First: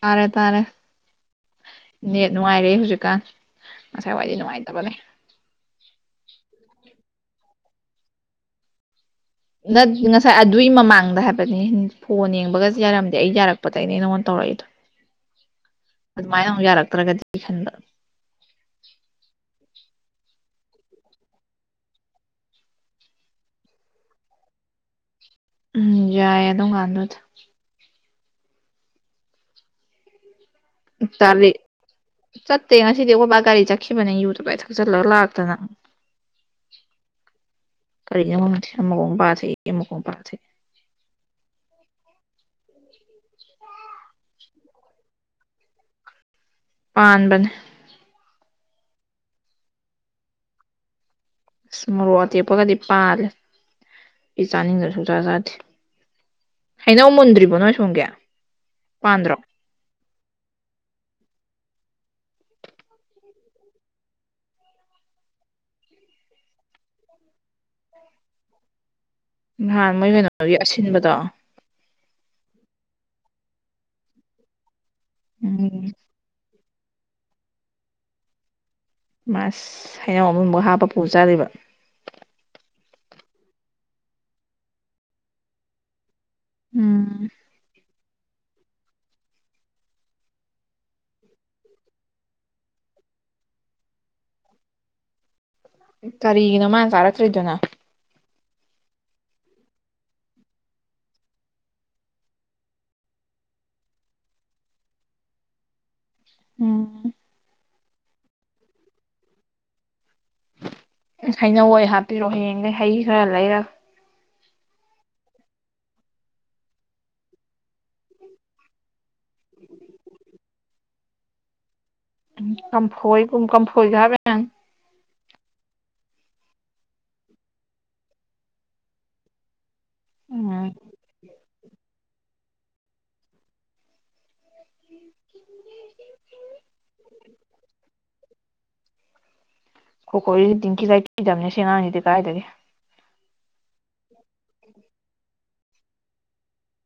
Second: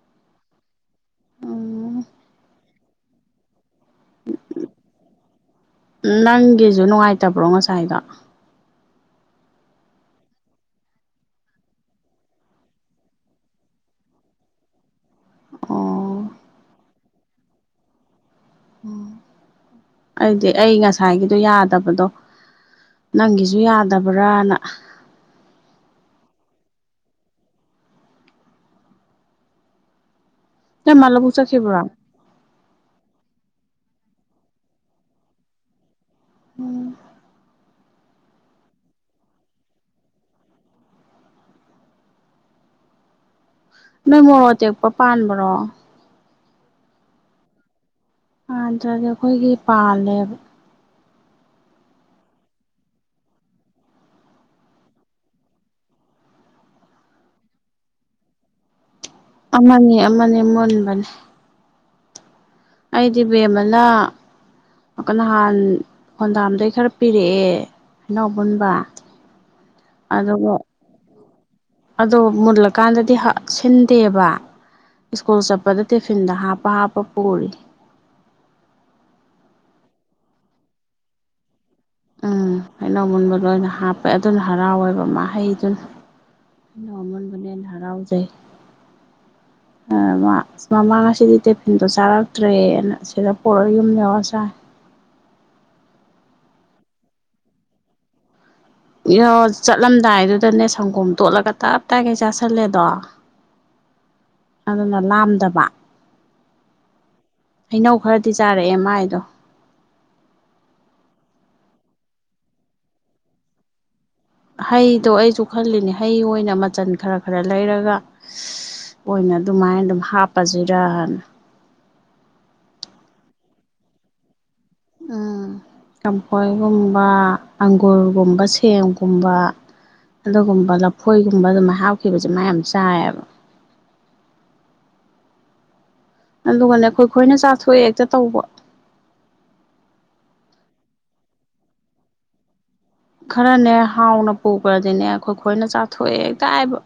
ꯇꯥꯔꯦ ꯇꯥꯔꯦ ꯎꯝ ꯅ‌ꯦꯠ ꯅꯨꯡꯉꯥꯏꯔꯦ ꯍꯧꯖꯤꯛꯀꯥꯟ ꯉꯁꯥꯏꯋꯥꯏꯗꯤ ꯅꯨꯡꯉꯥꯏꯇꯕꯅꯦ ꯅꯪꯒꯤꯁꯨ ꯅꯨꯡꯉꯥꯏꯇꯕ꯭ꯔꯣ ꯉꯁꯥꯏꯗꯣ ꯉꯁꯥꯏ ꯑꯗꯨꯒꯤ ꯃꯃꯥꯡꯗ ꯍꯥꯏꯕꯅꯤ ꯐꯣꯟ ꯌꯦꯡꯕꯒ ꯌꯥꯔꯝꯗꯦ ꯑꯩ ꯌꯥꯔꯛꯄꯗꯒꯤꯅꯦ ꯅꯪꯉꯣꯟꯗ ꯇꯧꯔꯛꯏꯗꯣ [inaudible] ꯑꯣ ꯑꯗꯨꯃꯥꯏꯅ ꯑꯃꯨꯛ ꯌꯥꯔꯛꯇ꯭ꯔꯒꯗꯤ ꯈꯟꯕ ꯑꯩꯗꯤ ꯑꯩ ꯉꯁꯥꯏꯒꯤꯗꯣ ꯌꯥꯗꯕꯗꯣ ꯅꯪꯒꯤꯁꯨ ꯌꯥꯗꯕ꯭ꯔꯥꯅ ꯎꯝ ꯌꯥꯏꯌꯦ ꯑꯗꯨ ꯑꯗꯨꯝ ꯀꯥꯟꯗꯨꯗꯤ ꯅꯣꯏ ꯃꯥ ꯂꯧꯕꯨꯛ ꯆꯂꯦ ꯆꯠꯈꯤꯕ꯭ꯔꯣ ꯆꯠꯇ ꯉꯁꯤꯗꯤ ꯑꯩꯈꯣꯌ ꯕꯒꯤ ꯒꯔꯤ ꯆꯠ ꯆꯠꯈꯤꯕꯅꯦ ꯌꯨ ꯇꯞꯇꯥꯏ ꯊꯛꯆꯜꯂꯒ ꯂꯥꯛꯇꯅ ꯎꯝ ꯀꯔꯤꯅꯣ ꯈꯪꯗꯦ ꯑꯃꯒꯥ ꯑꯃꯨꯛ ꯄꯥꯔꯥ ꯊꯛꯏ ꯑꯃꯒꯥ ꯑꯃꯨꯛ ꯄꯥꯔꯥ ꯊꯛꯏ ꯅꯣꯏ ꯃꯣꯔꯣꯛ ꯑꯇꯦꯛꯄ ꯄꯥꯟꯕ꯭ꯔꯣ ꯄꯥꯟꯕꯅꯦ ꯄꯥꯟꯗ꯭ꯔꯗꯤ ꯑꯩꯈꯣꯏꯒꯤ ꯄꯥꯜꯂꯦꯕ ꯑꯁ ꯃꯔꯣꯛ ꯑꯇꯦꯛꯞꯄꯒꯗꯤ ꯄꯥꯜꯂꯦ ꯏ ꯆꯥꯅꯤꯡꯗꯨ ꯁꯨꯡꯆꯥꯥ ꯆꯥꯗꯦ ꯍꯩꯅꯧ ꯃꯨꯟꯗ꯭ꯔꯤꯕꯣ ꯅꯣ ꯁꯨꯝꯒꯦ ꯑꯃꯅꯤꯅꯦ ꯑꯃꯅꯤꯅꯦ ꯃꯨꯟꯕꯅꯦ ꯑꯩꯗꯤ ꯕꯦꯝꯃꯅ ꯅꯍꯥꯟ ꯈꯣꯟꯗꯥꯝꯗꯩ ꯈꯔ ꯄꯤꯔꯛꯑꯦ ꯑꯩꯅꯎ ꯄꯨꯟꯕ ꯅꯍꯥꯟ ꯃꯣꯏ ꯀꯩꯅꯣꯒꯤ ꯑꯁꯤꯟꯕꯗꯣ ꯑꯣ ꯃꯨꯜꯂꯀꯥꯟꯗꯗꯤ ꯁꯤꯟꯗꯦꯕ ꯁ꯭ꯀꯨꯜ ꯆꯠꯄꯗ ꯎꯝ ꯇꯤꯐꯤꯟꯗ ꯍꯥꯞꯄ ꯍꯥꯞꯄ ꯄꯄꯔꯤ ꯃꯥꯁ ꯍꯩꯅꯎ ꯑꯃꯨꯝꯐꯛ ꯍꯥꯞꯄ ꯄꯨꯖꯔꯤꯕ ꯎꯝ ꯍꯩꯅꯧꯒꯨꯟꯕ ꯂ ꯑꯣꯏꯅ ꯍꯥꯞꯄꯦ ꯑꯗꯨꯅ ꯍꯔꯥꯎꯋꯦꯕ ꯃꯍꯩꯗꯨꯅ ꯑꯩꯅ ꯎꯝ ꯋꯥꯃꯟꯕꯨꯅꯦꯅ ꯍꯔꯥꯎꯖꯩ ꯃꯃꯥ ꯉꯁꯤꯗꯤ ꯇꯤꯐꯤꯟꯗꯣ ꯆꯥꯔꯛꯇ꯭ꯔꯦꯅ ꯁꯤꯗ ꯄꯨꯣꯔꯒ ꯌꯨꯝ ꯌꯧꯔ ꯆꯥꯏ [inaudible] ꯀꯔꯤꯒꯤꯅꯣ ꯃꯥꯅ ꯆꯥꯔꯛꯇ꯭ꯔꯤꯗꯨꯅ ꯏꯣ ꯆꯠꯂꯝꯗꯥꯏꯗꯨꯗꯅꯦ ꯁꯪꯒꯣꯝ ꯇꯣꯠꯂꯒ ꯇꯞ ꯇꯥꯏꯈꯩ ꯆꯥꯥꯁꯜꯂꯦꯗꯣ ꯑꯗꯨꯅ ꯂꯥꯝꯗꯕ ꯎꯝ ꯍꯩꯅꯧ ꯈꯔꯗꯤ ꯆꯥꯔꯛꯑꯦ ꯃꯥꯥꯏꯗꯣ ꯍꯩꯅꯧꯣꯏ ꯍꯥꯞꯄꯤꯔꯣꯑꯣ ꯍꯌꯦꯡꯗꯒꯤꯩ ꯍꯩ ꯈꯔ ꯂꯩꯔꯒ ꯍꯩꯗꯣ ꯑꯩꯁꯨ ꯈꯜꯂꯤꯅꯦ ꯍꯩ ꯑꯣꯏꯅ ꯃꯆꯜ ꯈꯔ ꯈꯔ ꯂꯩꯔꯒ ꯑꯣꯏꯅ ꯑꯗꯨꯃꯥꯏꯅ ꯑꯗꯨꯝ ꯍꯥꯞꯄꯁꯤꯔꯅ ꯀꯝꯐꯣꯏꯨꯝ ꯀꯝꯐꯣꯏꯒꯕ ꯎꯝ ꯀꯥꯡꯝꯈꯣꯏꯒꯨꯝꯕ ꯑꯪꯒꯨꯔꯒꯨꯝꯕ ꯁꯦꯡꯒꯨꯝꯕ ꯑꯗꯨꯒꯨꯝꯕ ꯎꯝ ꯂꯐꯣꯏꯒꯨꯝꯕ ꯑꯗꯨꯃꯥꯏ ꯍꯥꯞꯈꯤꯕꯁꯦ ꯃꯥ ꯌꯥꯝ ꯆꯥꯏꯌꯦꯕ [unintelligible] ꯑꯗꯨꯒꯅꯦ ꯑꯩꯈꯣꯏ ꯈꯣꯏꯅ ꯆꯥꯊꯣꯛꯑꯦ ꯍꯦꯛꯇ ꯇꯧꯕ ꯇꯦꯡꯀꯤ ꯂꯩꯈꯤꯗꯕꯅꯦ ꯁꯦꯉꯥꯡꯅꯤꯗꯤ ꯀꯥꯏꯗꯒꯤ ꯈꯔꯅꯦ ꯍꯥꯎꯅ ꯄꯨꯈ꯭ꯔꯗꯤꯅꯦ ꯑꯩꯈꯣꯏ ꯈꯣꯏꯅ ꯆꯥꯊꯣꯛꯑꯦ ꯇꯥꯏꯕ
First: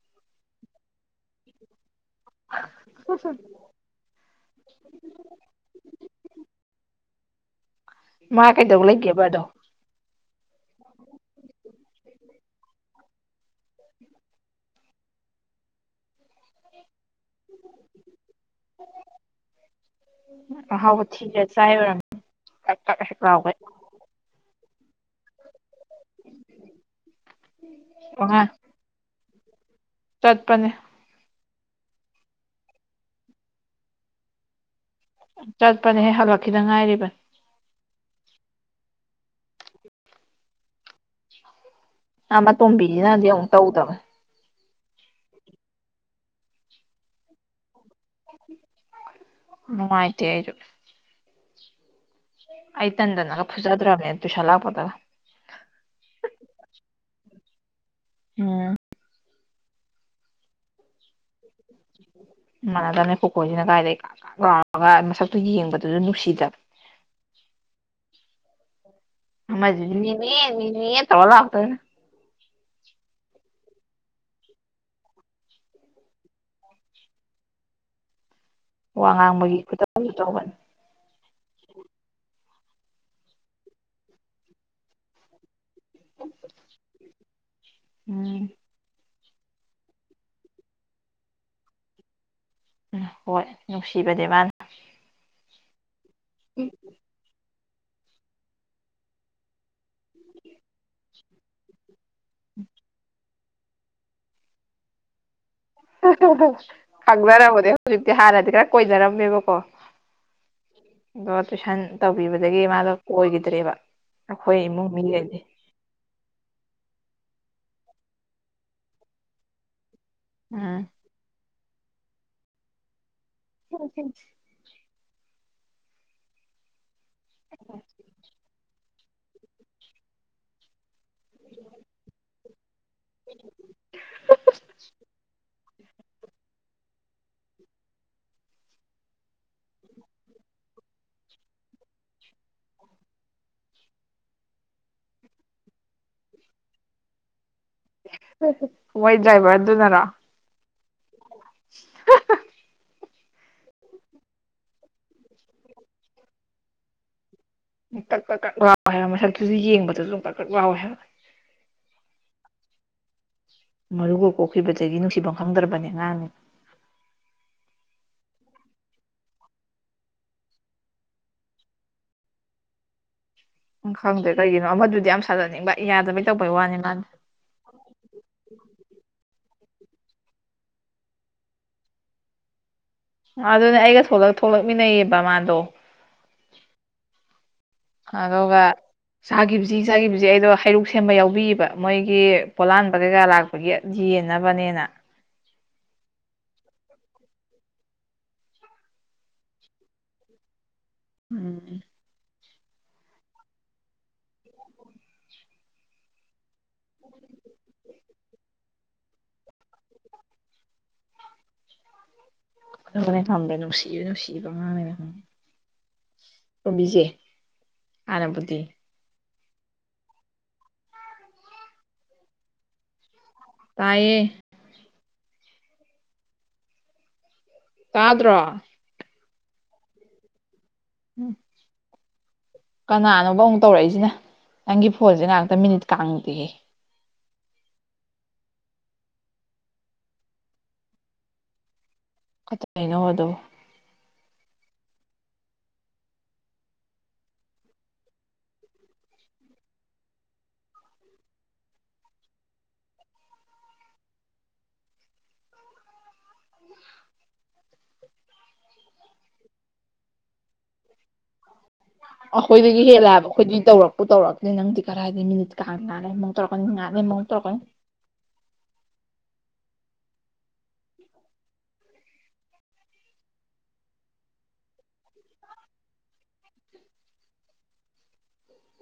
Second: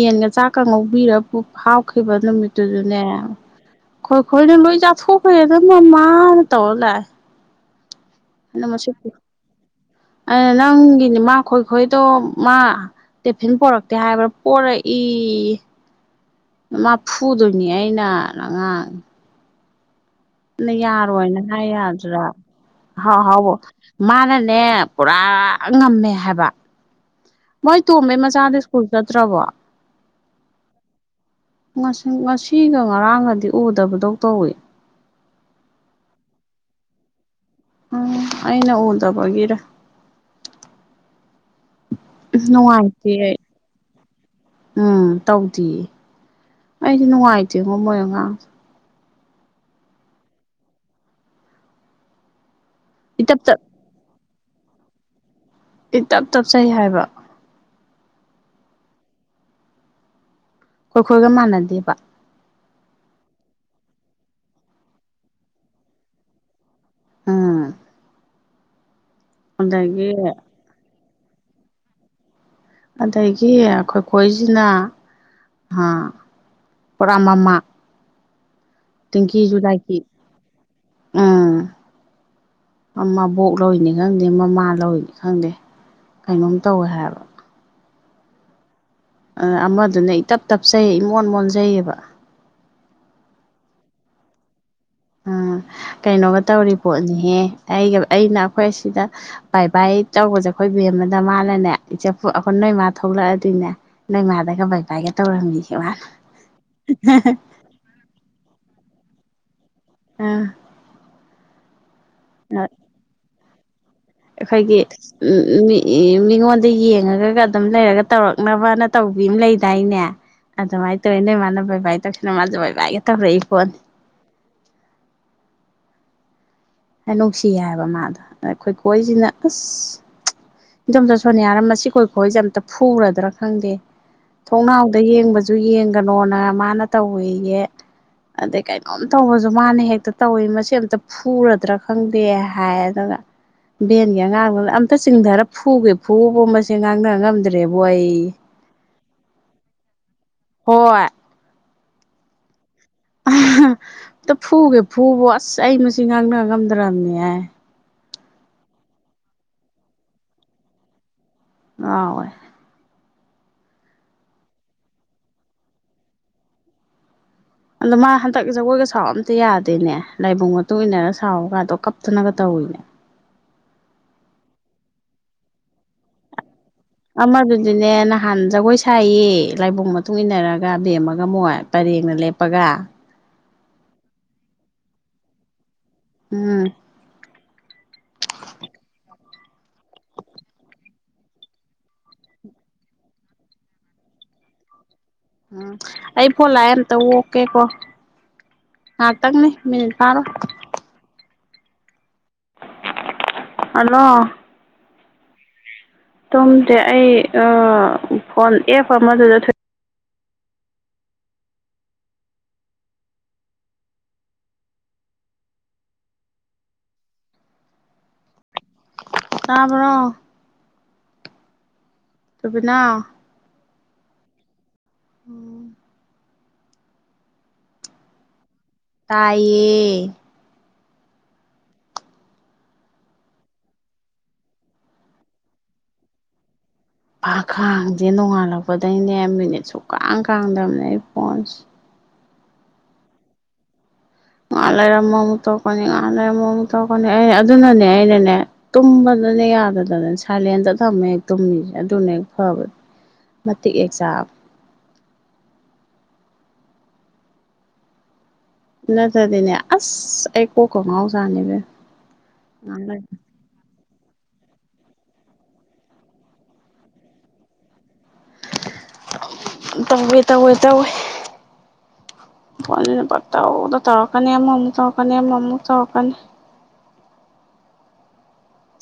ꯌꯦꯟꯒ ꯆꯥꯛꯀ ꯉꯧꯕꯤꯔ ꯄꯨ ꯍꯥꯎꯈꯤꯕ ꯅꯨꯃꯤꯠꯇꯨꯗꯨꯅꯦ ꯑꯩꯣꯏꯈꯣꯏꯅ ꯂꯣꯏ ꯆꯥꯊꯣꯛꯈ꯭ꯔꯦ ꯑꯗꯨ ꯃꯃꯥꯅ ꯇꯧꯔ ꯂꯥꯛꯑꯦ ꯃꯥ ꯀꯩꯗꯧ ꯂꯩꯒꯦꯕꯗꯣ ꯑ ꯅꯪꯒꯤꯅꯦ ꯃꯥ ꯈꯣꯏ ꯈꯣꯏꯗꯣ ꯃꯥ ꯇꯤꯐꯤꯟ ꯄꯣꯔꯛꯇꯦ ꯍꯥꯏꯕ꯭ꯔꯥ ꯄꯣꯔꯛꯏ ꯐꯨꯗꯅꯤ ꯍꯥꯏꯥꯏ ꯅꯥ ꯅꯉꯥꯡ ꯅ ꯑꯍꯥꯎꯕ ꯌꯥꯔꯣꯏꯅ ꯊꯤꯔ ꯍꯥꯏ ꯆꯥꯏ ꯑꯣꯏꯔꯝꯅꯤ ꯌꯥꯗ꯭ꯔꯥ ꯀꯛ ꯀꯛ ꯍꯦꯛ ꯍꯥꯎ ꯂꯥꯎꯒꯩ ꯍꯥꯎꯕ ꯃꯥꯅꯅꯦ ꯄꯨꯔꯥ ꯉꯝꯃꯦ ꯍꯥꯏꯕ ꯃꯣꯏ ꯇꯣꯝꯕꯩ ꯑꯉꯥꯡ ꯃꯆꯥꯗ ꯁ꯭ꯀꯨꯜ ꯆꯠꯇ꯭ꯔꯕꯣ ꯆꯠꯄꯅꯦ ꯉꯁꯤꯒ ꯉꯔꯥꯡꯒꯗꯤ ꯎꯗꯕꯗꯧ ꯇꯧꯏ ꯆꯠꯄꯅꯦ ꯍꯦꯛ ꯍꯧꯂꯛꯈꯤꯗ ꯉꯥꯏꯔꯤꯕ ꯎꯝ ꯑꯩꯅ ꯎꯗꯕꯒꯦꯔ ꯑꯥ ꯃꯇꯣꯝꯕꯤꯁꯤꯅꯗꯤ ꯑꯩ ꯑꯃꯨꯛ ꯇꯧꯗꯕ ꯎꯝ ꯇꯧꯗꯌꯦ ꯑꯩꯁꯨ ꯅꯨꯡꯉꯥꯏꯇꯦꯉꯣ ꯃꯣꯏꯔꯒꯥꯡ ꯃꯨꯥꯏꯇ ꯑꯥꯏꯨ ꯑꯥꯏ ꯇꯟ ꯏꯇꯞ ꯅꯪꯒ ꯇꯞ ꯐꯖꯗ꯭ꯔꯅꯦ ꯇꯨꯁꯂ ꯍꯥꯥꯛꯄꯗ ꯏ ꯇꯞ ꯇꯞꯆꯩ ꯍꯥꯏꯕ ꯎꯝ ꯑꯩꯈꯣꯏꯈꯣꯏꯒ ꯃꯅꯗꯤ ꯎ ꯃꯥꯟꯅꯗꯕꯅꯦ ꯀꯣꯀꯣꯏꯁꯤꯅ ꯀꯥꯏꯗꯩ ꯂꯥꯎꯔꯒ ꯃꯁꯛꯇꯨ ꯌꯦꯡꯕꯗꯨꯁꯨ ꯅꯨꯡꯁꯤꯗꯕ ꯑꯝ ꯌꯦ ꯇ ꯑꯣꯂꯥꯎꯇ ꯑꯗꯒꯤ ꯑꯩꯈꯣꯏ ꯀꯣꯏꯁꯤꯅ ꯑ ꯄꯨꯔꯥꯃꯃ ꯋꯥ ꯉꯥꯡꯕꯒꯤ ꯈꯨꯇꯁꯨ ꯇꯧꯕꯅꯤ ꯎꯝ ꯃꯃꯥꯕꯣꯛ ꯂꯅꯤ ꯈꯪꯗꯦ ꯃꯃꯥ ꯂꯧꯅꯤ ꯈꯪꯗꯦ ꯀꯩꯅꯣꯝ ꯇꯧꯋꯦ ꯍꯥꯏꯕ ꯎꯝ ꯑꯃꯗꯨꯅ ꯑꯩ ꯏ ꯇꯞ ꯇꯞꯆꯩ ꯏꯃꯣꯟ ꯃꯣꯟꯖꯩꯌꯦꯕ ꯎꯝ ꯍꯣꯏ ꯅꯨꯡꯁꯤꯕꯅꯦ ꯃꯥꯅ ꯎꯝ ꯀꯩꯅꯣꯒ ꯇꯧꯔꯤ ꯄꯣꯠꯅꯤꯍꯦ ꯑꯩꯒ ꯑꯩꯅ ꯑꯩꯈꯣꯏ ꯁꯤꯗ ꯕꯥꯏ ꯕꯥꯏ ꯇꯧꯕꯁꯦ ꯑꯩꯈꯣꯏ ꯕꯦꯝ ꯑꯃꯗ ꯃꯥꯅꯅꯦ ꯏꯆꯄꯨ ꯑꯩꯈꯣꯏ ꯅꯣꯏꯃꯥ ꯊꯣꯛꯂꯛꯑꯗꯣꯏꯅꯦ ꯅꯣꯏꯃꯥꯗꯒ ꯕꯥꯏꯕꯥꯥꯏꯒ ꯇꯧꯔꯝꯃꯤ ꯈꯪꯖꯔꯔꯕꯅꯦ ꯍꯧꯖꯤꯛꯇꯤ ꯍꯥꯟꯅꯗꯤ ꯈꯔ ꯀꯣꯏꯅꯔꯝꯃꯦꯕꯀꯣ ꯑꯥ ꯑꯗꯣ ꯇꯨꯏꯁꯟ ꯇꯧꯕꯤꯕꯗꯒꯤ ꯃꯥꯗꯣ ꯀꯣꯏꯒꯤꯗ꯭ꯔꯦꯕ꯫ ꯑꯩꯈꯣꯏꯒꯤ [unintelligible] ꯃꯤꯉꯣꯟꯗ ꯌꯦꯡꯉꯒꯒ ꯑꯗꯨꯝ ꯂꯩꯔꯒ ꯇꯧꯔꯛꯅꯕꯅ ꯇꯧꯕꯤ ꯑꯝ ꯂꯩꯗꯥꯏꯅꯦ ꯎꯝ ꯑꯗꯨꯃꯥꯏ ꯇꯧꯋꯦ ꯅꯣꯏꯃꯥꯅ [unintelligible] ꯃꯥꯁꯨ ꯕꯥꯏꯕꯥꯢꯒ ꯇꯧꯔꯏ ꯄꯣꯠꯅꯤ꯫ ꯍꯥꯏ ꯅꯨꯡꯁꯤ ꯍꯥꯏꯕ ꯃꯥꯗꯣ ꯑ ꯈꯣꯏꯀꯣꯏꯁꯤꯅ ꯑꯁ [unintelligible] ꯏꯗꯣꯝꯆꯥ ꯁꯣꯅꯤꯌꯥꯅ ꯃꯁꯤ ꯈꯣꯏꯈꯣꯏꯖꯦ ꯑꯝꯇ ꯐꯨꯨꯔꯗ꯭ꯔꯥ ꯈꯪꯗꯦ ꯊꯣꯡꯅꯥꯎꯗ ꯌꯦꯡꯕꯁꯨ ꯌꯦꯡ [unintelligible] ꯃꯥꯅ ꯇꯧꯋꯦꯌꯦ꯫ ꯑꯗꯩ ꯀꯩꯅꯣꯝ ꯇꯧꯕꯖꯨ ꯃꯥꯅ ꯍꯦꯛꯇ ꯇꯧꯋꯤ ꯃꯁꯤ ꯑꯝꯇ ꯐꯨꯔꯗ꯭ꯔꯥ ꯈꯪꯗꯦ ꯍꯥꯏ ꯑꯗꯨꯒ ꯕꯦꯟꯒꯤ ꯑꯉꯥꯡ ꯗꯨꯅ ꯑꯝꯇ ꯆꯤꯡꯗꯔ ꯐꯨꯒꯦ ꯐꯨꯕꯕꯨ ꯃꯁꯦ ꯉꯥꯡꯅ ꯉꯝꯗ꯭ꯔꯦꯕꯨ ꯑꯩ [unintelligible] ꯗ꯭ꯔꯥꯏꯕꯔ ꯗꯨꯅꯔ ꯍꯣꯏ [unintelligible] [unintelligible] ꯑꯝꯇ ꯐꯨꯒꯦ ꯐꯨꯕꯨ ꯑꯁ ꯑꯩ ꯃꯁꯤ ꯉꯥꯡꯅ ꯉꯝꯗ꯭ꯔꯕꯅꯦꯍ ꯨꯀꯛ ꯀꯛꯀꯛ ꯂꯥꯎꯋꯦ ꯍꯥꯏꯕ ꯃꯁꯛꯇꯨꯁꯨ ꯌꯦꯡꯕꯗꯁꯨ ꯀꯛ ꯀꯛ ꯂꯥꯎꯋꯦ ꯍꯥꯏꯕ [unintelligible] ꯃꯔꯨꯒ ꯀꯣꯛꯈꯤꯕꯗꯒꯤ ꯅꯨꯡꯁꯤꯐꯝ ꯈꯪꯗ꯭ꯔꯕꯅꯦ ꯑꯉꯥꯡꯅꯤ ꯑꯗꯣ ꯃꯥ ꯍꯟꯗꯛ ꯖꯒꯣꯏꯒ ꯁꯥꯎ ꯑꯝꯇ ꯌꯥꯗꯦꯅꯦ ꯂꯥꯏꯕꯨꯡ ꯃꯇꯨꯡ ꯏꯟꯅꯔꯒ ꯁꯥꯎꯒꯗꯣ ꯀꯞꯇꯅꯒ ꯇꯧꯏꯅꯦ꯫ [inaudible] ꯎꯝ ꯈꯪꯗ꯭ꯔꯦ ꯀꯩꯒꯤꯅꯣ ꯑꯃꯗꯨꯗꯤ ꯌꯥꯝ ꯁꯥꯖꯅꯤꯡꯕ ꯌꯥꯗꯕꯩ ꯇꯧꯕꯩ ꯋꯥꯅꯤ ꯃꯥꯗꯤ ꯑꯃꯗꯨꯗꯤꯅꯦ ꯅꯍꯥꯟ ꯖꯒꯣꯏ ꯁꯥꯏꯌꯦ ꯂꯥꯏꯕꯨꯡ ꯃꯇꯨꯡ ꯏꯟꯅꯔꯒ ꯕꯦꯝꯃꯒ ꯃꯣꯏ ꯄꯔꯦꯡꯅ ꯂꯦꯞꯄꯒ ꯑꯗꯨꯅꯦ ꯑꯩꯒ ꯊꯣꯛꯂꯛ ꯊꯣꯛꯂꯛꯃꯤꯟꯅꯩꯌꯦꯕ ꯃꯥꯗꯣ꯫ ꯎꯝ ꯑꯗꯣꯒ ꯆꯥꯒꯤꯕꯁꯤ ꯆꯥꯒꯤꯕꯁꯤ ꯑꯩꯗꯣ ꯍꯩꯔꯨꯛ ꯁꯦꯝꯕ ꯌꯥꯎꯕꯤꯌꯦꯕ ꯃꯣꯏꯒꯤ ꯄꯣꯂꯥꯟꯕ ꯀꯩꯀꯥ ꯂꯥꯛꯄꯒꯤ [unintelligible] ꯎꯝ ꯑꯩ ꯐꯣ ꯂꯥꯛꯑꯦ ꯑꯃꯇ ꯑꯣꯀꯦꯀꯣ꯫ ꯉꯥ ꯇꯪꯅꯤ ꯃꯤꯅꯤꯠ ꯐꯥꯔꯣ [unintelligible] ꯍꯜꯂꯣ ꯇꯨꯝꯗꯦ ꯑꯩ ꯑ ꯐꯣꯟ ꯑꯦꯞ ꯑꯃꯗꯨꯗ ꯑꯗꯨꯒꯅꯦ ꯈꯪꯕꯔꯥ ꯅꯨꯡꯁꯤ ꯅꯨꯡꯁꯤ ꯑꯉꯥꯡ [unintelligible] ꯇꯣꯝꯕꯤꯖꯦ ꯍꯥꯅꯕꯨꯗꯤ ꯇꯥꯕ꯭ꯔꯣ [unintelligible] ꯇꯥꯌꯦ ꯎꯝ ꯇꯥꯗ꯭ꯔꯣ? ꯇꯥꯌꯦ ꯎꯝ ꯀꯅꯥꯅꯣꯕ ꯑꯃꯨꯛ ꯇꯧꯔꯛꯏꯁꯤꯅ ꯅꯪꯒꯤ ꯐꯣꯟꯁꯦ ꯉꯥꯍꯥꯛꯇ ꯃꯤꯅꯤꯠ ꯀꯥꯡꯗꯦꯍꯦ꯫ ꯄ ꯈꯥꯡꯗꯦ ꯅꯣꯡꯉꯥꯜꯂꯛꯄꯗꯩꯅꯦ ꯃꯤꯅꯤꯠ ꯁꯨꯀꯥꯡ ꯀꯥꯡꯗꯕꯅꯦ ꯑꯩ ꯐꯣꯟꯁꯦ꯫ [unintelligible] ꯉꯍꯥꯛ ꯂꯩꯔ ꯑꯃꯃꯨꯛ ꯇꯣꯛꯀꯅꯤ ꯉꯍꯥꯛ ꯂꯩꯔ ꯑꯃꯃꯨꯛ ꯇꯣꯛꯀꯅꯤ ꯑꯩ ꯑꯗꯨꯅꯅꯦ ꯑꯩꯅꯅꯦ ꯇꯨꯝꯕ [unintelligible] ꯌꯥꯗꯗꯅ ꯁꯥꯏꯂꯦꯟꯗ ꯊꯝꯃ ꯍꯦꯛ ꯇꯨꯝꯃꯤꯁꯦ ꯑꯗꯨꯅ ꯍꯦꯛ ꯐꯕꯅꯦ꯫ ꯃꯇꯤꯛ [unintelligible] ꯅꯠꯇꯗꯤꯅꯦ ꯑꯁ ꯑꯩ ꯀꯣ ꯀ ꯉꯥꯎꯖꯅꯦꯕꯦꯝ꯫ ꯑꯈꯣꯏꯗꯒꯤ ꯍꯦꯜꯂꯦꯕ ꯈꯣꯏꯗꯤ ꯇꯧꯔꯛ ꯇꯧꯔꯛꯛꯇ ꯅꯪꯗꯤ ꯀꯔꯥꯏꯗꯒꯤ ꯃꯤꯅꯤꯠ ꯀꯥꯡꯗꯦ ꯉꯥꯛ ꯂꯩꯔꯥ ꯑꯃꯨꯛ ꯇꯧꯔꯛꯀꯅꯤ ꯉꯥꯛ ꯂꯩꯕꯔꯥ ꯑꯃ ꯃꯨꯛ ꯇꯧꯔꯛꯀꯅꯤ ꯇꯧꯋꯦ ꯇꯧꯋꯦ ꯇꯧꯋꯦ ꯐꯣꯟꯁꯤꯅ ꯄꯪꯇꯧꯗ ꯇꯧꯔꯛꯀꯅꯤ ꯑꯃꯃꯨꯛ ꯑꯃꯃꯨꯛ ꯇꯧꯔꯛꯀꯅꯤ ꯑꯃꯃꯨꯛ ꯑꯃꯃꯨꯛ ꯇꯧꯔꯛꯀꯅꯤ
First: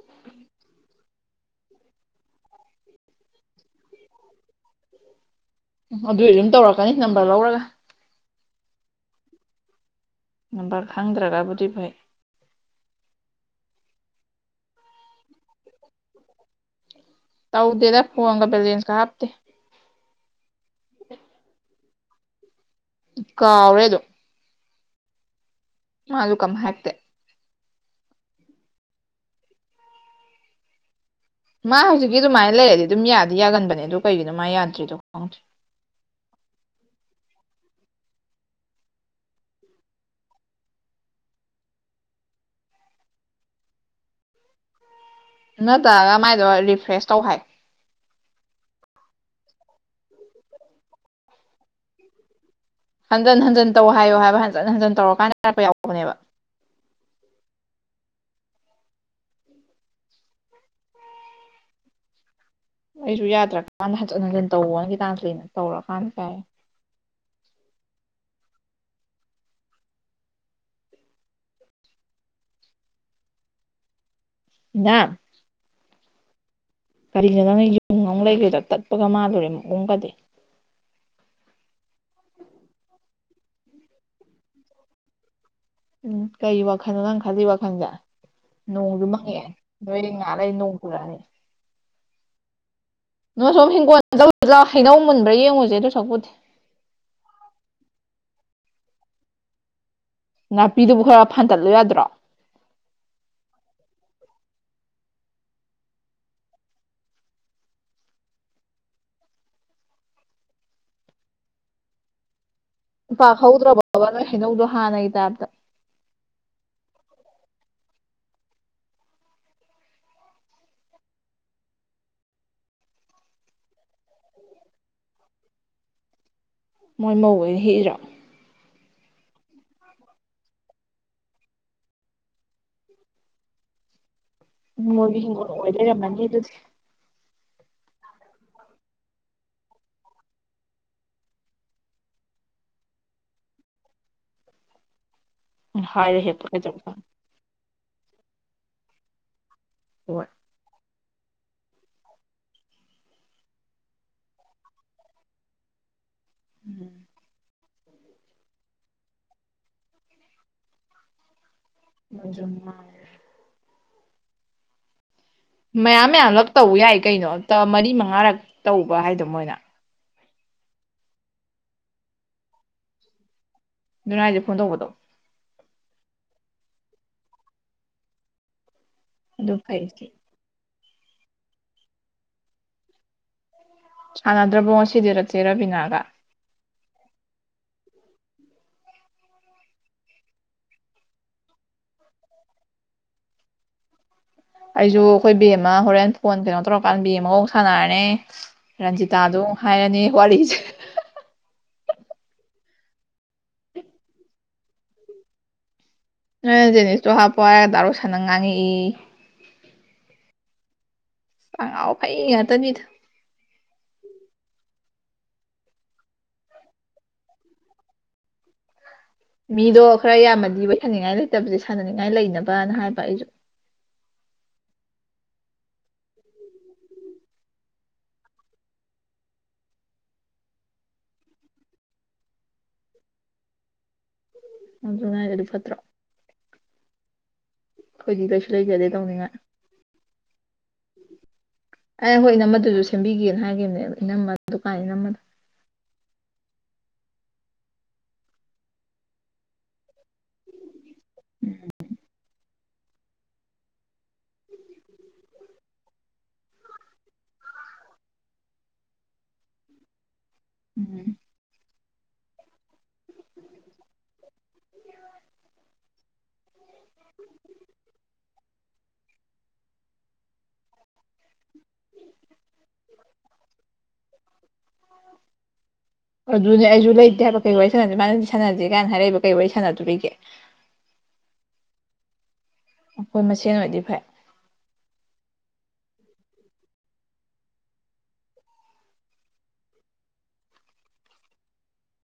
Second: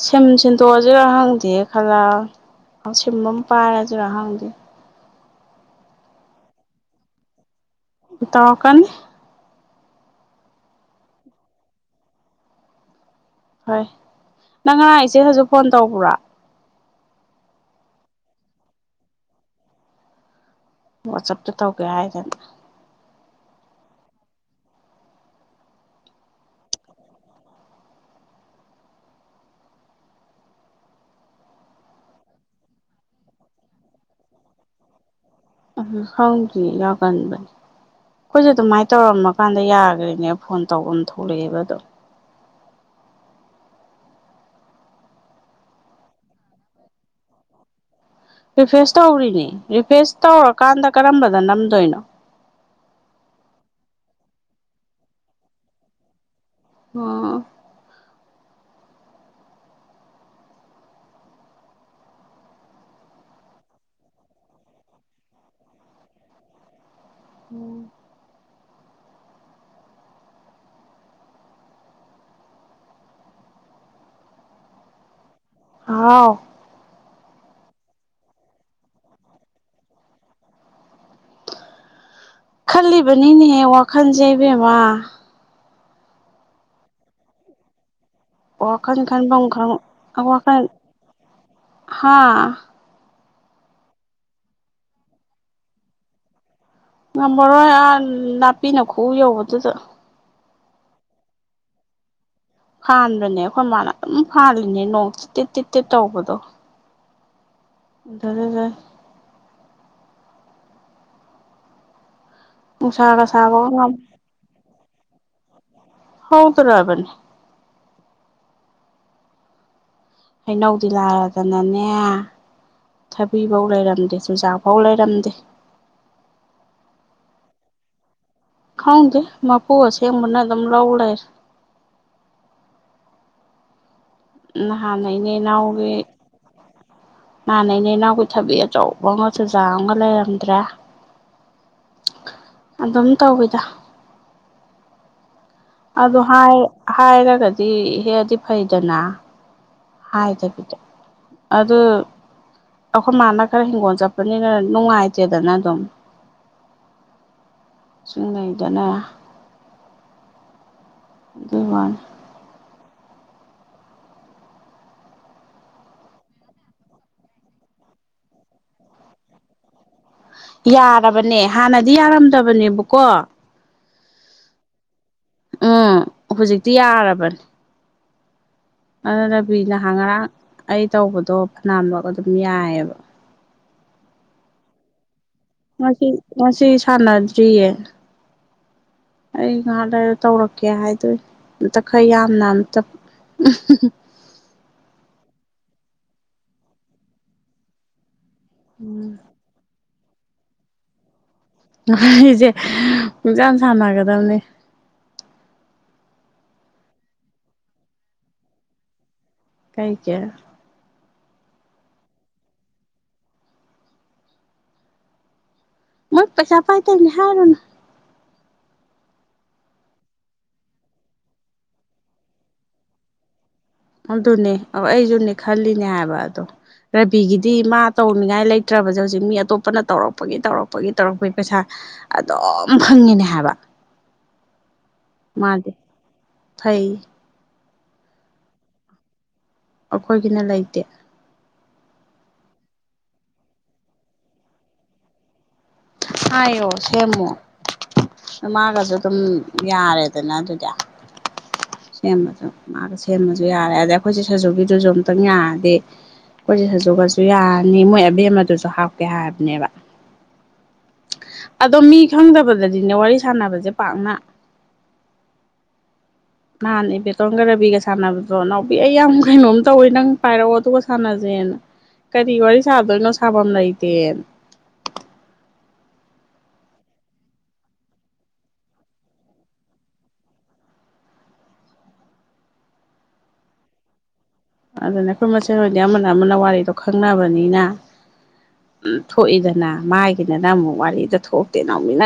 ꯁꯤꯝ ꯁꯤꯟꯗꯣꯛꯑꯁꯤꯔ ꯍꯪꯗꯦ ꯈꯜꯂꯛꯑꯕꯅꯤ ꯁꯤꯝ ꯑꯃ ꯄꯥꯏꯔꯁꯤꯔꯥꯍꯪꯗꯤ ꯑꯗꯣꯢꯁꯨ ꯑꯗꯨꯝ ꯇꯧꯔꯛꯀꯅꯤ ꯅꯝꯕꯔ ꯂꯧꯔꯒ ꯇꯧꯔꯛꯀꯅꯤ ꯅꯝꯕꯔ ꯈꯪꯗ꯭ꯔꯒꯕꯨꯗꯤ ꯐꯩ ꯍꯣꯏ ꯅꯪ ꯉꯔꯥꯡ ꯏꯆꯦ ꯍꯥꯖꯨꯔ ꯐꯣꯟ ꯇꯧꯕ꯭ꯔꯥ ꯇꯧꯗꯦꯗ ꯐꯟꯒ ꯚꯂꯦꯟꯁ ꯀ ꯍꯥꯞꯇꯦ ꯋꯥꯆꯞꯇ ꯇꯧꯒꯦ ꯍꯥꯏꯗꯅ ꯀꯥꯎꯔꯦ ꯑꯗꯨꯝ ꯃꯥꯁꯨ ꯀꯃ ꯍꯥꯏꯛꯇꯦ ꯃꯥ ꯍꯧꯖꯤꯛꯀꯤ ꯑꯗꯨꯃꯥꯏꯅ ꯂꯩꯔꯗꯤ ꯑꯗꯨꯝ ꯌꯥꯗꯤ ꯌꯥꯒꯟꯕꯅꯦ ꯑꯗꯨ ꯀꯩꯒꯤꯅꯣ ꯃꯥ ꯌꯥꯗ꯭ꯔꯤꯗꯣ ꯈꯪꯗ꯭ꯔꯦ ꯎꯝ ꯈꯪꯗꯦ ꯌꯥꯒꯟꯕꯅꯤ ꯑꯩꯈꯣꯏꯁꯨ ꯑꯗꯨꯃꯥꯏꯅ ꯇꯧꯔꯝꯃꯀꯥꯟꯗ ꯌꯥꯈ꯭ꯔꯔꯤꯅꯦ ꯐꯣꯟ ꯇꯧꯐꯝ ꯊꯣꯛꯂꯛꯏꯦꯕ ꯑꯗꯨꯝ ꯅꯠꯇꯔꯒ ꯃꯥꯏꯗꯣ ꯔꯤꯐ꯭ꯔꯦꯁ ꯇꯧ ꯍꯥꯏꯌꯨ ꯔꯤꯐꯔꯦꯁ ꯇꯧꯔꯤꯅꯤ ꯔꯤꯐꯔꯦꯁ ꯇꯧꯔꯛꯀꯥꯟꯗ ꯀꯔꯝꯕꯗ ꯅꯝꯗꯣꯏꯅꯣ ꯍꯟꯖꯤꯟ ꯍꯟꯖꯤꯟ ꯇꯧ ꯍꯥꯏꯌꯣ ꯍꯥꯏꯕ ꯍꯟꯖꯤꯟ ꯍꯟꯖꯤꯟ ꯇꯧꯔꯀꯥꯟꯗ ꯌꯥꯔꯛꯄ ꯌꯥꯎꯕꯅꯦꯕ ꯑꯣ ꯑꯩꯁꯨ ꯌꯥꯗ꯭ꯔꯀꯥꯟꯗ ꯍꯟꯖꯤꯟ ꯍꯟꯖꯤꯟ ꯇꯧꯑꯣꯅ ꯇꯧꯔꯀꯥꯟꯗ ꯌꯥꯏ ꯎꯝ ꯗꯥ ꯍꯥꯎ ꯀꯔꯤꯅꯣ ꯅꯪꯅ ꯌꯨꯝ ꯑꯃ [unintelligible] ꯂꯩꯒꯦꯗ ꯇꯠꯄꯒ ꯃꯥꯜꯂꯨꯔꯦ ꯃꯨꯝꯒꯗꯤ ꯈꯜꯂꯤꯕꯅꯤꯅꯦꯍꯦ ꯋꯥꯈꯜꯁꯦ ꯏꯕꯦꯝꯃ ꯎꯝ ꯀꯩ ꯋꯥꯈꯜꯅꯣ ꯅꯪ ꯈꯜꯂꯤ ꯋꯥꯈꯜꯁꯦ ꯋꯥꯈꯜ ꯅꯣꯡꯁꯨ ꯃꯪꯉꯦ ꯈꯟꯐꯝ ꯈꯪ ꯅꯣꯏꯗ ꯉꯥꯛ ꯂꯩꯔꯏ ꯅꯣꯡ ꯄꯨꯔꯛꯑꯅꯤ ꯍꯥꯥ ꯅ ꯁꯣꯝ ꯍꯤꯡꯒꯣꯜ ꯇꯧ꯭ꯔ ꯍꯩꯅꯧ ꯃꯨꯟꯕ꯭ꯔꯥ ꯌꯦꯡꯉꯨꯁꯦ ꯑꯗꯨ ꯁꯛꯄꯨꯗꯤ ꯉꯝꯃꯔꯣꯏ ꯑ ꯅꯥꯄꯤꯅ ꯈꯨꯎ ꯌꯧꯕꯗꯨꯗ ꯅꯥꯄꯤꯗꯨꯕꯨ ꯈꯔ ꯐꯟꯗꯠꯂꯨ ꯌꯥꯗ꯭ꯔꯣ ꯐꯥꯟꯕꯅꯦ ꯑꯩꯈꯣꯏ ꯃꯥꯅ ꯑꯗꯨꯝ ꯐꯥꯜꯂꯤꯅꯦ ꯅꯣꯡ ꯆꯤꯠꯇꯦꯠ ꯇꯤ ꯇꯤꯠ ꯇꯧꯕꯗꯣ ꯔꯒ ꯅꯨꯡꯁꯥꯒ ꯁꯥꯕꯒ ꯄꯥꯛꯍꯧꯗ꯭ꯔꯕꯕ ꯅꯣꯏ ꯍꯩꯅꯧꯗꯣ ꯍꯥꯟꯅꯒꯤ ꯇꯥꯏꯞꯇ ꯍ ꯇ ꯔꯕꯅꯤ ꯍꯩꯅꯧꯗꯤ ꯂꯥꯔꯗꯅꯅꯦ ꯊꯕꯤ ꯐꯧ ꯂꯩꯔꯝꯗꯦ ꯆꯨꯖꯥꯛ ꯐꯧ ꯂꯩꯔꯝꯗꯦ ꯃꯣꯏ ꯃꯧ ꯑꯣꯏꯅ ꯍꯦꯛꯏꯔꯥ ꯈꯥꯎꯗꯦ ꯃꯥꯄꯨꯁꯦ ꯃꯅ ꯑꯗꯨꯝ ꯂꯧꯧꯕ ꯂꯩꯔ ꯍ ꯅ ꯃꯣꯏꯒꯤ ꯍꯤꯡꯒꯣꯜ ꯅꯩꯅꯅ ꯑꯣꯏ ꯍꯒꯦ ꯂꯩꯔꯝꯃꯅꯤ ꯑꯗꯨꯗꯤ ꯅꯥꯟꯅꯦꯩꯅꯦ ꯏꯅꯥꯎꯈꯣꯏ ꯊꯕꯤ ꯑꯆꯧꯕ ꯑꯃꯒ ꯆꯨꯖꯥꯛ ꯑꯃꯒ ꯂꯩꯔꯝꯗ꯭ꯔꯦ ꯑꯗꯨꯝ ꯇꯧꯋꯤꯗ ꯑ ꯍꯥꯏꯔ ꯍꯦꯛꯄ ꯀꯩꯗꯧꯕ ꯍꯥꯏꯔꯒꯗꯤ ꯍꯦꯛꯗꯤ ꯐꯩꯗꯅ ꯍꯣꯏ ꯍꯥꯏ ꯇ ꯄꯗ ꯑꯗꯨꯗ ꯑꯩꯈꯣꯏ ꯃꯥꯅ ꯈꯔ ꯍꯤꯡꯒꯣꯜ ꯆꯠꯄꯅꯤꯅ ꯅꯨꯡꯉꯥꯏꯇꯦꯗꯅ ꯑꯗꯨꯝ ꯎꯝ ꯆꯨꯝꯅꯗꯅ ꯃꯖ ꯃꯌꯥꯝ ꯃꯌꯥꯝꯂ ꯇꯧꯕ ꯌꯥꯏ ꯀꯩꯅꯣ ꯃꯔꯤ ꯃꯉꯥꯔꯛ ꯇꯧꯕ ꯍꯥꯏꯗꯣ ꯃꯣꯏꯅ ꯌꯥꯔꯕꯅꯦ ꯍꯥꯟꯅꯗꯤ ꯌꯥꯔꯝꯗꯕꯅꯦꯕꯀꯣ ꯑꯗꯨꯅꯥꯏꯁꯦ ꯐꯣꯟ ꯇꯧꯕꯗꯣ ꯎꯝ ꯍꯧꯖꯤꯛꯇꯤ ꯌꯥꯔꯕꯅꯤ ꯑꯗꯨ ꯔꯕꯤ ꯐꯩ ꯅꯍꯥꯟ ꯁꯤ ꯉꯔꯥꯡ ꯑꯩ ꯇꯧꯕꯗꯣ ꯐꯅꯌꯥꯝꯂ ꯑꯗꯨꯝ ꯌꯥꯏꯑꯕ ꯑꯥꯟꯗ꯭ꯔ ꯣꯁꯗꯔꯛꯦ ꯃꯁꯤ ꯉ ꯁꯥꯟꯅꯗ꯭ꯔꯤꯌꯦ ꯑꯩ ꯉꯥꯏꯍꯥꯛ ꯂꯩꯔ ꯇꯧꯔꯛꯀꯦ ꯍꯥꯏꯗꯣꯏ ꯑꯝꯇ ꯈꯔ ꯌꯥꯝꯅ ꯑꯝꯇ ꯎꯝ ꯑꯩꯖꯁꯨ ꯑꯩꯈꯣꯏ ꯕꯦ ꯑꯃ ꯍꯣꯔꯦꯟ ꯐꯣꯟ ꯀꯩꯅꯣ ꯇꯧꯔꯀꯥꯟꯗ ꯕꯦꯝ ꯑꯃꯒꯧ ꯁꯥꯟꯅꯔꯅꯦ ꯔꯟꯖꯤꯇꯥꯗ ꯍꯥꯏꯔꯅꯤ ꯋꯥꯔꯤꯁꯦ ꯑꯩꯁꯦ ꯄꯛꯁꯥꯟ ꯁꯥꯟꯅꯒꯗꯕꯅꯦ ꯅ ꯖꯦꯅꯤꯁꯇꯣ ꯍꯥꯞꯄꯣ ꯍꯥꯏꯔꯒ ꯗꯥꯔꯨ ꯁꯥꯟꯅ ꯉꯥꯡꯉꯛꯏ ꯀꯩ ꯀꯦ ꯐꯥꯏ ꯉ ꯇꯅꯤꯗ ꯃꯣꯏ ꯄꯩꯁꯥ ꯄꯥꯏ ꯇꯅꯍꯦꯅ ꯃꯤꯗꯣ ꯈꯔ ꯌꯥꯝꯃꯗꯤ ꯋꯥꯔꯤꯣꯏꯁꯥꯅꯤꯡꯉꯥꯏ ꯂꯩꯇꯕꯁꯦ ꯁꯥꯟꯅꯅꯤꯡꯉꯥꯏ ꯂꯩꯅꯕꯅ ꯍꯥꯏꯕ ꯑꯩꯁꯨ ꯑꯗꯨꯅꯦ ꯑꯩꯁꯨꯅꯦ ꯈꯜꯂꯤꯅꯦ ꯍꯥꯏꯕ ꯑꯗꯣ ꯔꯕꯤꯒꯤꯗꯤ ꯃꯥ ꯇꯧꯅꯤꯡꯉꯥꯏ ꯂꯩꯇ꯭ꯔꯕꯁꯦ ꯍꯧꯖꯤꯛ ꯃꯤ ꯑꯇꯣꯞꯄꯅ ꯇꯧꯔꯛꯄꯒꯤ ꯇꯧꯔꯛꯄꯒꯤ ꯇꯧꯔꯛꯄꯒꯤ ꯄꯩꯁꯥ ꯑꯗꯨꯝ ꯐꯪꯉꯤꯅꯦ ꯍꯥꯏꯕ ꯑꯗꯨꯉꯥꯏꯔꯗꯤ ꯃꯥꯗꯤ ꯐꯠꯇ꯭ꯔꯣ ꯐꯩ ꯑꯩꯈꯣꯏꯗꯤ ꯀꯩꯁꯨ ꯂꯩꯖꯗꯦ ꯇꯧꯅꯤꯡꯉꯥꯏ ꯑꯩꯈꯣꯏꯒꯤꯅ ꯂꯩꯇꯦ ꯑꯦ ꯍꯣꯏ ꯏꯅꯝꯃꯗꯨꯁꯨ ꯁꯦꯝꯕꯤꯒꯦꯅ ꯍꯥꯏꯈꯤꯕꯅꯦ ꯏꯅꯝꯃ ꯗꯨꯀꯥꯟ ꯏꯅꯝꯝꯕꯗ ꯑꯣ ꯁꯦꯝꯦꯃꯣ ꯃꯥꯒꯁꯨ ꯑꯗꯨꯝ ꯌꯥꯔꯦꯗꯅ ꯑꯗꯨꯗꯤ ꯁꯦꯝꯕꯁꯨ ꯃꯥꯒ ꯁꯦꯝꯃꯁꯨ ꯌꯥꯔꯦ ꯑꯗ ꯑꯩꯈꯣꯏꯁꯦ ꯁꯖꯨꯒꯤꯗꯨꯁꯨ ꯑꯃꯨꯛꯇꯪ ꯌꯥꯔꯗꯤ ꯑꯩꯈꯣꯏꯁꯦ ꯁꯖꯨ ꯀꯁꯨ ꯌꯥꯔꯅꯤ ꯃꯣꯏ ꯑꯕꯦꯝ ꯑꯃꯗꯨꯁꯨ ꯍꯥꯞꯀꯦ ꯍꯥꯏꯕꯅꯦꯕ ꯎꯝ ꯑꯗꯣ ꯃꯤ ꯈꯪꯗꯕꯗꯗꯤꯅꯦ ꯋꯥꯔꯤ ꯁꯥꯟꯅꯕꯁꯦ ꯄꯥꯛꯅ ꯅꯍꯥꯟ ꯏꯕꯦꯇꯣꯝꯒ ꯔꯥꯕꯤꯒ ꯁꯥꯟꯅꯕꯗꯣ ꯏꯅꯥꯎꯕꯤ ꯑꯩ ꯌꯥꯝ ꯀꯩꯅꯣꯝ ꯇꯧꯋꯤ ꯅꯪ ꯄꯥꯏꯔꯛꯑꯣ ꯑꯗꯨꯒ ꯁꯥꯟꯅꯁꯦꯅ ꯀꯔꯤ ꯋꯥꯔꯤ ꯁꯥꯗꯣꯏꯅꯣ ꯁꯥꯐꯝ ꯂꯩꯇꯦ [unintelligible] ꯑꯗꯨꯅꯦ ꯑꯩꯁꯨ ꯂꯩꯇꯦ ꯍꯥꯏꯕ ꯀꯩ ꯋꯥꯔꯤ ꯁꯥꯟꯅꯁꯦ ꯃꯥꯅꯗꯤ ꯁꯥꯟꯅꯗꯦ ꯀꯥꯏꯅ ꯍꯥꯏꯔꯛꯏꯕ ꯀꯩ ꯋꯥꯔꯤ ꯁꯥꯟꯅꯗꯣꯔꯤꯒꯦ [unintelligible] ꯑꯩꯈꯣꯏ ꯃꯁꯦꯟ ꯑꯣꯏꯗꯤ ꯐꯩ ꯑꯗꯨꯅ ꯑꯩꯈꯣꯏ ꯃꯁꯦꯜ ꯍꯣꯏꯗꯤ ꯑꯃꯅ ꯑꯃꯅ ꯋꯥꯔꯤꯗꯣ ꯈꯪꯅꯕꯅꯤꯅ ꯎꯝ ꯊꯣꯛꯏꯗꯅ ꯃꯥꯒꯤꯗꯅ ꯑꯃꯨꯛ ꯋꯥꯔꯤꯗ ꯊꯣꯛꯇꯦ ꯅꯎꯃꯤꯅ